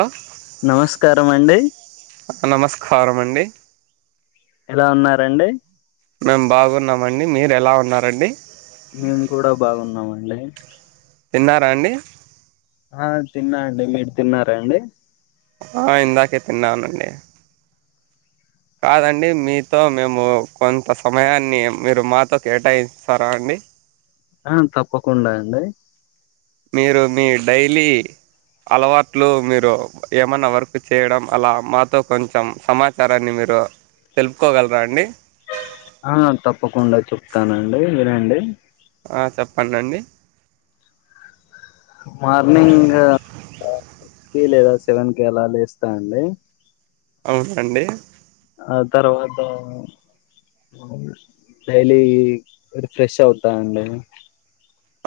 Hello నమస్కారం అండి కారమండి ఎలా ఉన్నారండి మేం బాగున్నామండి మీరు ఎలా ఉన్నారండి మేము కూడా బాగున్నామ అండి తిన్నారా అండి ఆ తిన్నా అండి మీరు తిన్నారా అండి ఆ ఇందాకే తిన్నానండీ కాదండి మీతో మేము కొంత సమయాన్ని మీరు మాతో కేటాయిస్తారా అండి ఆ తప్పకుండా అండి మీరు మీ డైలీ అలవాట్లు మీరు ఏమన్నా వర్క్ చేయడం అలా మాతో కొంచెం సమాచారాన్ని మీరు తెలుపుకోగలరా అండి ఆ తప్పకుండా చెప్తానండి వినండి ఆ చప్పండండి మార్నింగ్ ఆ సిక్సీ లేదా సెవెన్ కి అలా లేస్తా అండి అవునండి ఆ తర్వాత డైలీ రి ఫ్రెష్ అవుతానండి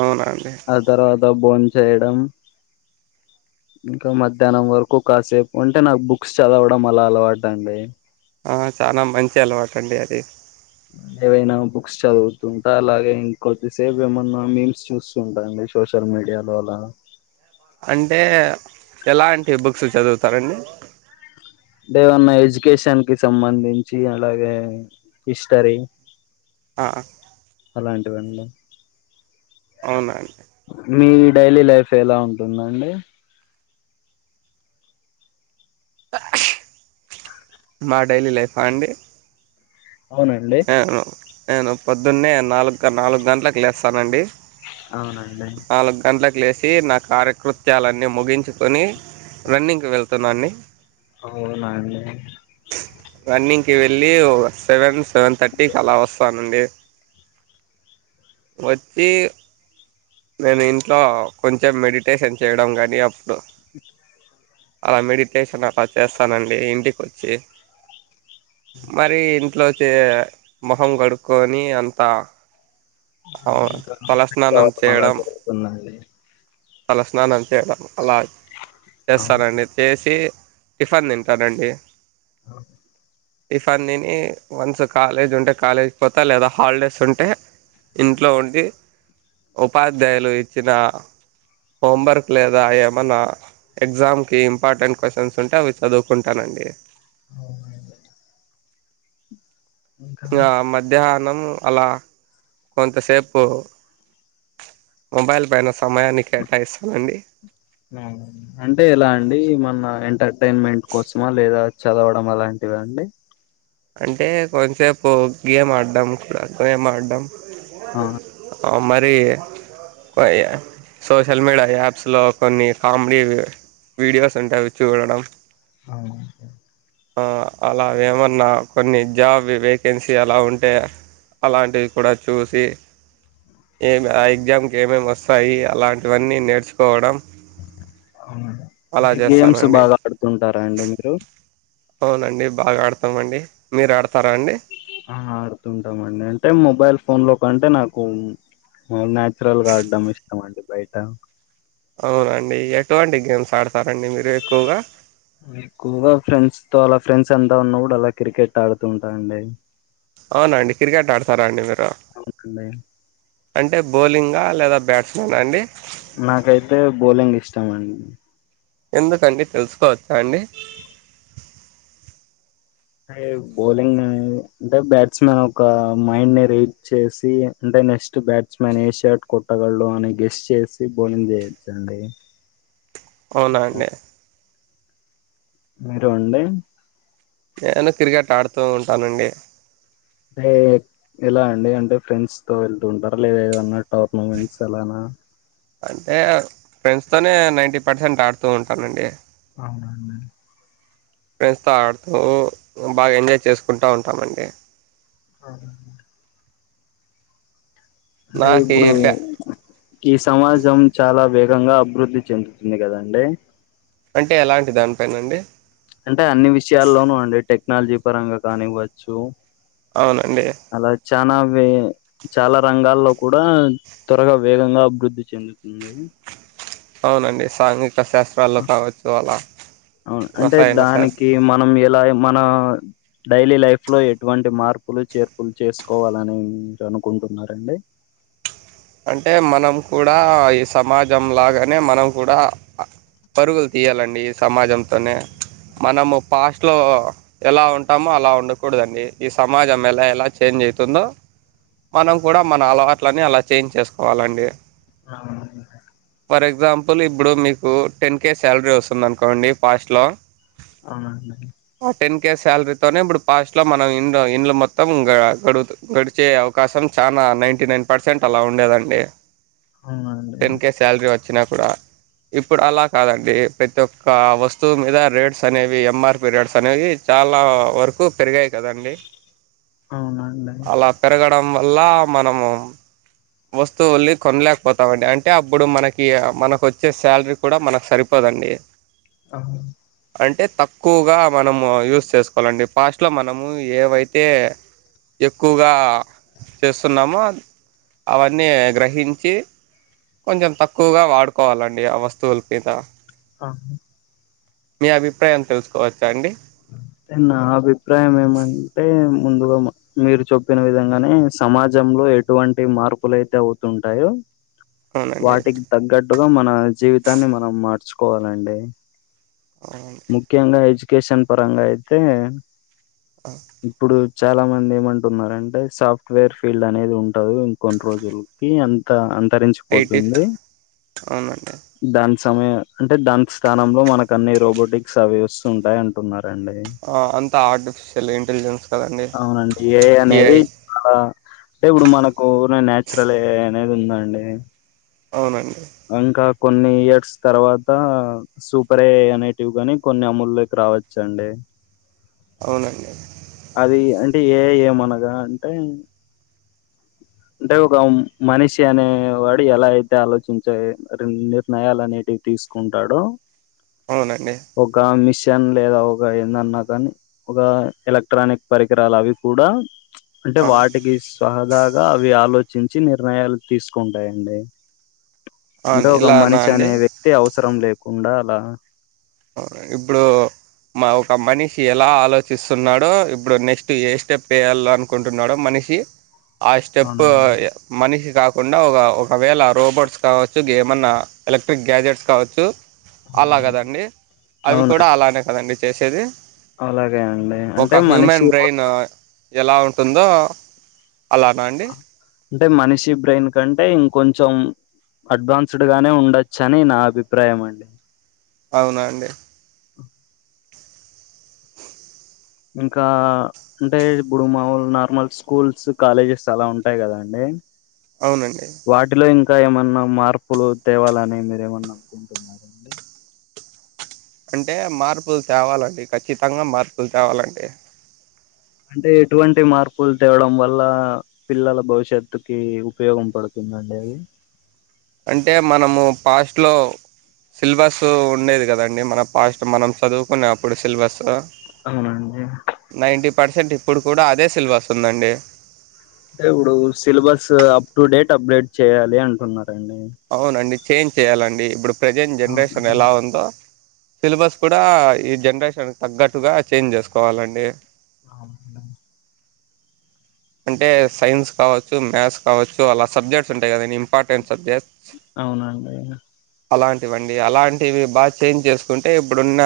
అవునండి ఆ తర్వాత భోం చేయడం ఇంకా మధ్యానం వరకు కాసేపు అంటే నాకు బుక్స్ చదవడం అలా అలవాటండి ఆ చానా మంచి అలవాటు అండి అది ఏవైనా బుక్స్ చదువుతుంటా అలాగే ఇంకోద్దిసేపు ఏమన్నా మీమ్స్ చూస్తుంటాండి సోషల్ మీడియా లో అలా అంటే ఎలాంటి బుక్స్ చదువుతారండి దేమన్న ఎడ్యుకేషన్ కి సంబంధించి అలాగే హిస్టరీ ఆ ఎవండ అవున మీ డైలీ లైఫ్ ఎలా ఉంటుందండి మా డైలీ లైఫా అండి అవునండి నేను నేను పొద్దున్నే నాలుగు-నాలుగు గంటలకు లేస్తానండి అవునండి నాలుగు గంటలకు లేసి నా కార్యకృత్యాలన్నీ ముగించుకొని రన్నింగ్ వెల్ స్తునాన్ని అవునండి రన్నింగ్ కి వెళ్ళి ఓ సెవెన్ సెవెన్థర్టీకి అలావా పనండి వచ్చి నేను ఇంట్లో కొంచెం మెడిటేషన్ చేయడం కానీ అప్పుడు అలా మెడిటేషన్ అలా చేస్తానండి ఇంటికి వచ్చి మరి ఇట్లో వచ్చే మొహం కడుక్కకొని అంత అవు ఇంకా తల స్నానం అవడం అలా చేయటం జరుగుతుందండి తల స్నానం చేయటం అలా అవును చేస్తానండి చేసి ఇ టిఫన్ తింటానండి టిఫిన్ తిని వన్స్ కాలేజ్ ఉంటే కాలేజ్ పోత లేదా హాలిడేస్ ఉంటే ఇంట్లో ఉండి ఉపాధ్యాయులు ఇచ్చిన హోంవర్క్ లేదా ఏమాన్నా ఎగ్జామ్కి ఇంపార్టెంట్ క్వశ్చన్స్ ఉంటే అవి చదువుకుంటానండి అవునండి ఇంకా ఆ మధ్యాహ అలా కొంతసేపు మొబైల్ సమయాన్ని కేటాయిస్తానండి అంటే ఎలా అండి ఏమన్నా అసైన్మెంట్ కోసమా లేదా చదవడం అలాంటివా అండి అంటే కొంచెపు గేమ్ ఆడ్డం గేమ్ ఆడ్డం ఆ మరి సోషల్ మీడియా యాప్స్ కొన్ని కామెడీ వీడియోస్ ఉంటావి చూడడం అ ఆ అలావేమన్నా కొన్ని జాబ్ వేకెన్సీ అలా ఉంటే అలాంటివి కూడా చూసి ఏ ఆ ఎగ్జామ్కి ఏమేమి వస్తాయి అలాంటివన్నీ నేర్చుకోవడం అవున అలా అంటే గేమ్స్ చేస్తానండి బాగా ఆడుతుంటారా అండి మీరు అవునండి బాగా ఆడతామండి మీరు ఆడత ఆ ఆడుతుంటామండి అంటే మొబైల్ ఫోన్ లో కంటే నాకు నాచురల్ గా ఆడ్డం ఇష్టం అండి బయట అవునండి ఎటువంటి గేమ్స్ ఆడ ఎక్కువగ ఫ్రెండ్స్ తో అలా ఫ్రెం డ్స్ అంతా ఉన్నవుడు అలా క్రికెట్ ఆడుతూ ఉంటా అండి అవునండి క్రికెట్ ఆడతారా అండి మీరు అవునండి అంటే బౌలింగా లేదా బ్యాట్స్మెన్ అండి నాకైతే బౌలింగ్ ఇష్టం అం ఎందుకండి తెలుసుకోవచ్చా అండి అ బౌలింగ్ అంటే బ్యాట్స్ మెన్ ఒక మైండ్ ని రీడ్ చేసి అంటే నెక్స్ట్ బ్యాట్స్ మెన్ ఏ షార్ట్ కొట్టగలడు అని గెస్ చేసి బౌలింగ్ చేయచ్చండి అవునా అండి మీరు అండీ నేను క్రికెట్ ఆడుతూ ఉంటానండి అంటే ఎలా అండి అంటే ఫ్రెండ్స్ తో వెళ్తు ఉంటారా లేదా ఏదన్నా టోర్నమెంట్స్ అలానా అంటే ఫ్రెండ్స్ తోనే నైన్టీ పర్సెంట్ ఆడుతూ ఉంటానండి అవున అండీ ఫ్రెండ్స్ తో ఆడుతూ బాగా ఎంజాయ్ చేసుకుంటూ ఉంటామండి ఆ అంటే నాకి ఇప్పుడు బ్యా ఈ సమాజం చాలా వే ఈ విధంగా అభివృద్ధి చెందుతుంది కదండి అంటే ఎలాంటి దానిపైన అండి అంటే అన్ని విషయాల్లోనూ అండి టెక్నాలజీ పరంగా కానివ్వచ్చు అవునండి అలా చానా వే చాలా రంగాల్లో కూడా త్వరగా వేగంగా అభివృద్ధి చెందుతుంది అవునండి సాంఘి అ అవును అంటే రసాయన శాస్త్ర దానికి మనం ఎలా మన డైలీ లైఫ్ లో ఎటువంటి మార్పులు చేర్పులు చేసుకోవాలని మీరు అనుకుంటున్నారండి అంటే మనం కూడా ఈ సమాజం లాగానే మనం కూడా పరుగులు తీయాలండి ఈ సమాజంతోనే మనము ఫాస్టులో ఎలా ఉంటామో అలా ఉండకూడదండి ఈ సమాజం ఎలా ఎలా చేంజ్ అయితుందో మనం కూడా మన అలవాట్లని అలా చేంజ్ చేసుకోవాలండి అ పులు ఇప్పుడు మీకు టెన్ కే శాలరీ వస్తుంది అనుకోండి ఫాస్ట్ లో అవునండి ఆ టెన్ కే శాలరీతోనే ఇప్పుడు పాస్ట్లో మనం ఇంట్లో ఇండ్లు మొత్తం గడు గడిచే అవకాశం చాలా నైంటీ నైన్ పర్స్ సెంట్ అలా ఉండేదండి అవునా టెన్ అండీ కే శాలరీ వచ్చినా కూడా ఇప్పుడు అలా కాదండి ప్రతి ఒక్క వస్తువు మీద రేట్స్ అనేవి ఎమర్పి రేట్స్ అనేవి చాలా వరకు పెరిగాయి కదండి అవునండి డం వల్లా మనము వస్తువుల్ని కొనలేకపోతామండి అంటే అబ్బుడు మనకి మనకు వచ్చే శాలరీ కూడా మనకు సరిపోదండి అహ అంటే తక్కువగా మనము యూస్ చేసుకోవాలండి ఫాస్ట్లో మనము ఏవైతే ఎక్కువగా చేస్తున్నామో అవన్నీ గ్రహించి కొంచెం తక్కువగా వాడుకోవాలండి ఆ వస్తువుల మీద ఆహా మీ అభిప్రాయం తెలుసుకోవచ్చా అండి నా అభిప్రాయం ఏమ్ అంటే ముందుగా మీరు చెప్పిన విధంగానే సమాజంలో ఎటువంటి మార్పులు అయితే అవుతుంటాయో అవునండి వాటికి తగ్గట్టుగా మన జీవితాన్ని మనం మార్చుకు కోవాలండి అవునండి ముఖ్యంగా హెజ కేషన్ పరంగా అయితే ఇప్పుడు చాలా మంది ఏమంటున్నారుంటే సాఫ్ట్వేర్ ఫీల్డ్ అనేది ఉంటదు ఇంకొన్ని రోజులకి అంత అ ఐటీ తరించిపోతుంది అవునండి దాని సమయం అంటే దాని స్థానంలో మనకు అన్ని రోబోటిక్స్ అవి వస్తుూ ఉంటాయి అంటే న్నా [unintelligible] ఆ, అంతా ఆర్టిఫిషియల్ ఇంటెలిజెన్స్ కదండి అవునండి ఏ అనేది ఏఐ చాలా అంటే ఇప్పుడు మనకు నాచురల్ అనేదిందా అండి అవునండి అంకా కొన్ని ఇయర్స్ తర్వాత సూపరే అనేటివ్ గాని కొన్ని అమల్లోకి రావచ్చండి అవునండి అది అంటే ఏ ఏమనగా అంటే అంటే ఒక మనిషి అనే వాడు ఎలా అయితే ఆలోచించ నిర్ణయాలు అనేటివి తీసుకుంటాడు అవునండి ఒక మెసి కిషన్ లేదా ఒక ఏందన్నా కానీ ఒక ఎలక్ట్రానిక్ పరికరాలు అవి కూడా అంటే ఆ. వాటికి సహదా ఆలోచించి నిర్ణయాలు తీసుకుంటాయండి అవును ంటో ఒక ఇలానా మనిషి అండి అనే వ్యక్తి అవసరం లేదు కుండాల ఇప్పుడు మా ఒక మనిషి ఎలా ఆలోచిస్తున్నాడో ఇప్పుడు నెక్స్ట్ ఏ స్టెప్ వేయాలో అనుకుంటున్నాడో మనిషి ఆ స్టెప్ అవునండి మనికిికికు కాకుండా ఒక ఒకవేళ రోబోట్స్ కావచ్చు ఏమన్నా ఎలక్ట్రిక్ గ్యాజెట్స్ కావచ్చు అవునండి అలాగదండి అవి అవునా కూడా అలానే కదండి మీ చేసేది అలాగే అండి అంటే ఒక మనిషి హ్యూమన్ బ్రెయిన్ లోపల ఎలా ఉంటుందో అలానా అండి. అంటే మనిషి బ్రెయిన్ కంటే ఇంకొంచెం అడ్వాన్స్డ్ గానే ఉండచ్చ అని నా అభిప్రాయం అండి. అవునా అండి. ఇంకా అంటే ఇప్పుడు మాములు నార్మల్ స్కూల్స్ కాలేజెస్ అలా ఉంటాయి కదండి. అవునండి. ఇంకా ఏమన్నా మార్పులు తేవాలని మీరు ఏమన్నా అనుకుంటున్నారాండి. అంటే మార్పులు తేవాలండి ఖచ్చితంగా మార్పులు తేవాలండి. అంటే ఎటువంటి మార్పులు తేవడం వల్ల పిల్లల భవిష్యత్తుకి ఉపయోగం పడుతుందండి అది అంటే మనము పాస్ట్లో సిలబస్ ఉండేది కదండి మన పాస్ట్ మనం చదువుకునే అప్పుడు సిలబస్సు అవునండి. పర్సెంట్ ఇప్పుడు కూడా అదే సిలబస్ ఉందండి. అంటే ఇప్పుడు syllabus up to date update చేయ్యాలి అంటున్నారు. అవును అండి. చేంజ్ చేయాలండి ఇప్పుడు ప్రెజెంట్ జనరేషన్ అవునండి ఎలా ఉందో సిలబస్ కూడా ఈ జనరేషన్ తగ్గట్టుగా చేంజ్ చేసుకోవాలండి. అవును. అంటే సైన్స్ కావచ్చు మ్యాథ్స్ కావచ్చు అలా సబ్జెక్ట్స్ ఉంటాయి కదండి ఇంపార్టెంట్ సబ్జెక్ట్స్ అవునండి. అలాంటివండి అలాంటివి బాగా చేంజ్ చేసుకుంటే ఇప్పుడున్న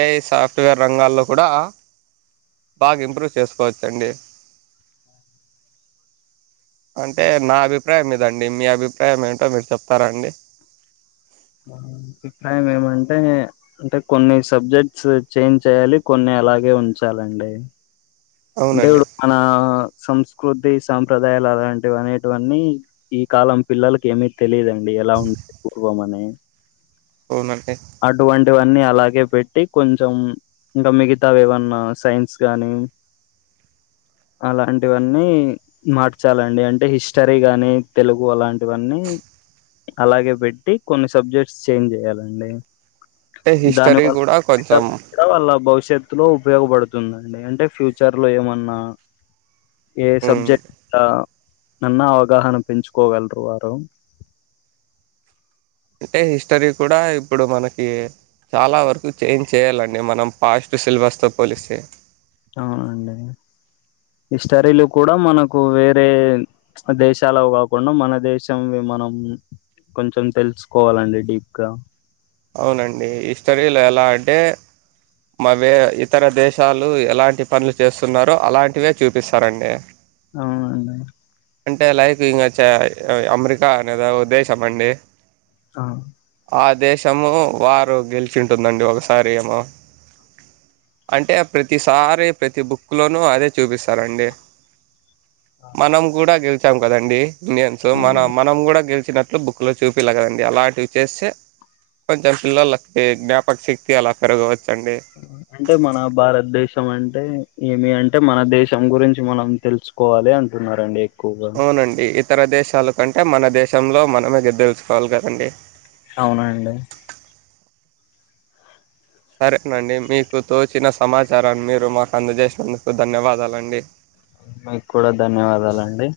ఏఐ సాఫ్ట్వేర్ రంగాల్లో కూడా బాగా ఇంప్రూవ్ చేసుకోవచ్చండి. అంటే నా అభిప్రాయం ఇదండి మీ అభిప్రాయం ఏంటో మీరు చెప్తారా అండి. నా అభిప్రాయం ఏమంటే అంటే కొన్ని సబ్జెక్ట్స్ చేంజ్ చేయ్యాలి కొన్ని అలాగే ఉంచాలండి. అంటే అవునండి ఇప్పుడు మన సంస్ స్కృతి సాంప్రదాయాలు అలాంటివి అనేటివన్నీ ఈ కాలం పిల్లలకి ఏమీ తెలియదండి ఎలా ఉండేది పూర్వం అని అవునండి. ఇవన్నీ అలాగే పెట్టి కొంచెం ఇంకా మిగతావి ఏవన్నా సైన్స్ గానీ అలాంటివన్నీ మార్చాలండి అంటే హిస్టరీ గాని తెలుగు అలాంటివన్నీ అలాగే పెట్టి కొన్ని సబ్జెక్ట్స్ చేంజ్ చేయాలండి. అంటే దాని హిస్టరీ కూడా కొంచెం త్లో ఉపయోగపడుతుందండి అంటే ఫ్యూచర్ లో ఏమన్నా ఏ హ్మ్. సబ్జెక్ట్ల నన్న అవగాహన పెంచుకోగలరు వారు అంటే హిస్టరీ కూడా ఇప్పుడు మనకి చాలా వరకు చేంజ్ చేయాలండి మనం పాస్ట్ సిలబస్తో పోలిస్తే అవునండి హిస్టరీలు కూడా మనకు వేరే దేశాలవి కాకుండా మన దేశంవి మనం కొంచెం తెలుసుకోవాలండి డీప్గా అవునండి హిస్టరీలో ఎలా అంటే మా వే ఇతర దేశాలు ఎలాంటి పనులు చేస్తున్నారో అలాంటివే చూపిస్తారండి. అవునండి. అంటే లైక్ ఇంగచ అమెరికా అనేది ఓ దేశమండి. ఆ ఆ దేశము వారు గెలిచింటుందండి ఒకసారి ఏమో అంటే ప్రతిసారి ప్రతి బుక్లోనూ అదే చూపిస్తారండి మనం కూడా గె చాం కదండి ఇండియన్సు మన అవును మనం గూడా గెలి చ్చినట్లు బుక్లో చూపీలే కదండి అలాంటివి చేస్తే కొంచెం పిల్లోళ్ళకి జ్ఞాపక శక్తి అలా పెరగవ అంటే మన భారతదేశం అంటే ఏమి అంటే మన దేశం గురించి మనం తెలుసుకోవాలి అంటున్నరండి అవునండి తర దేశాలకు అంటే మన దేశంలో మనమే [unintelligible] కోవాలి కదండీ అవునా అండి సరేనండి మీకు తోచిన సమాచారాన్ని మీరు మాకు అందజేసినందుకు ధన్యవాదాలండి మీకు కూడా ధన్యవాదాలండి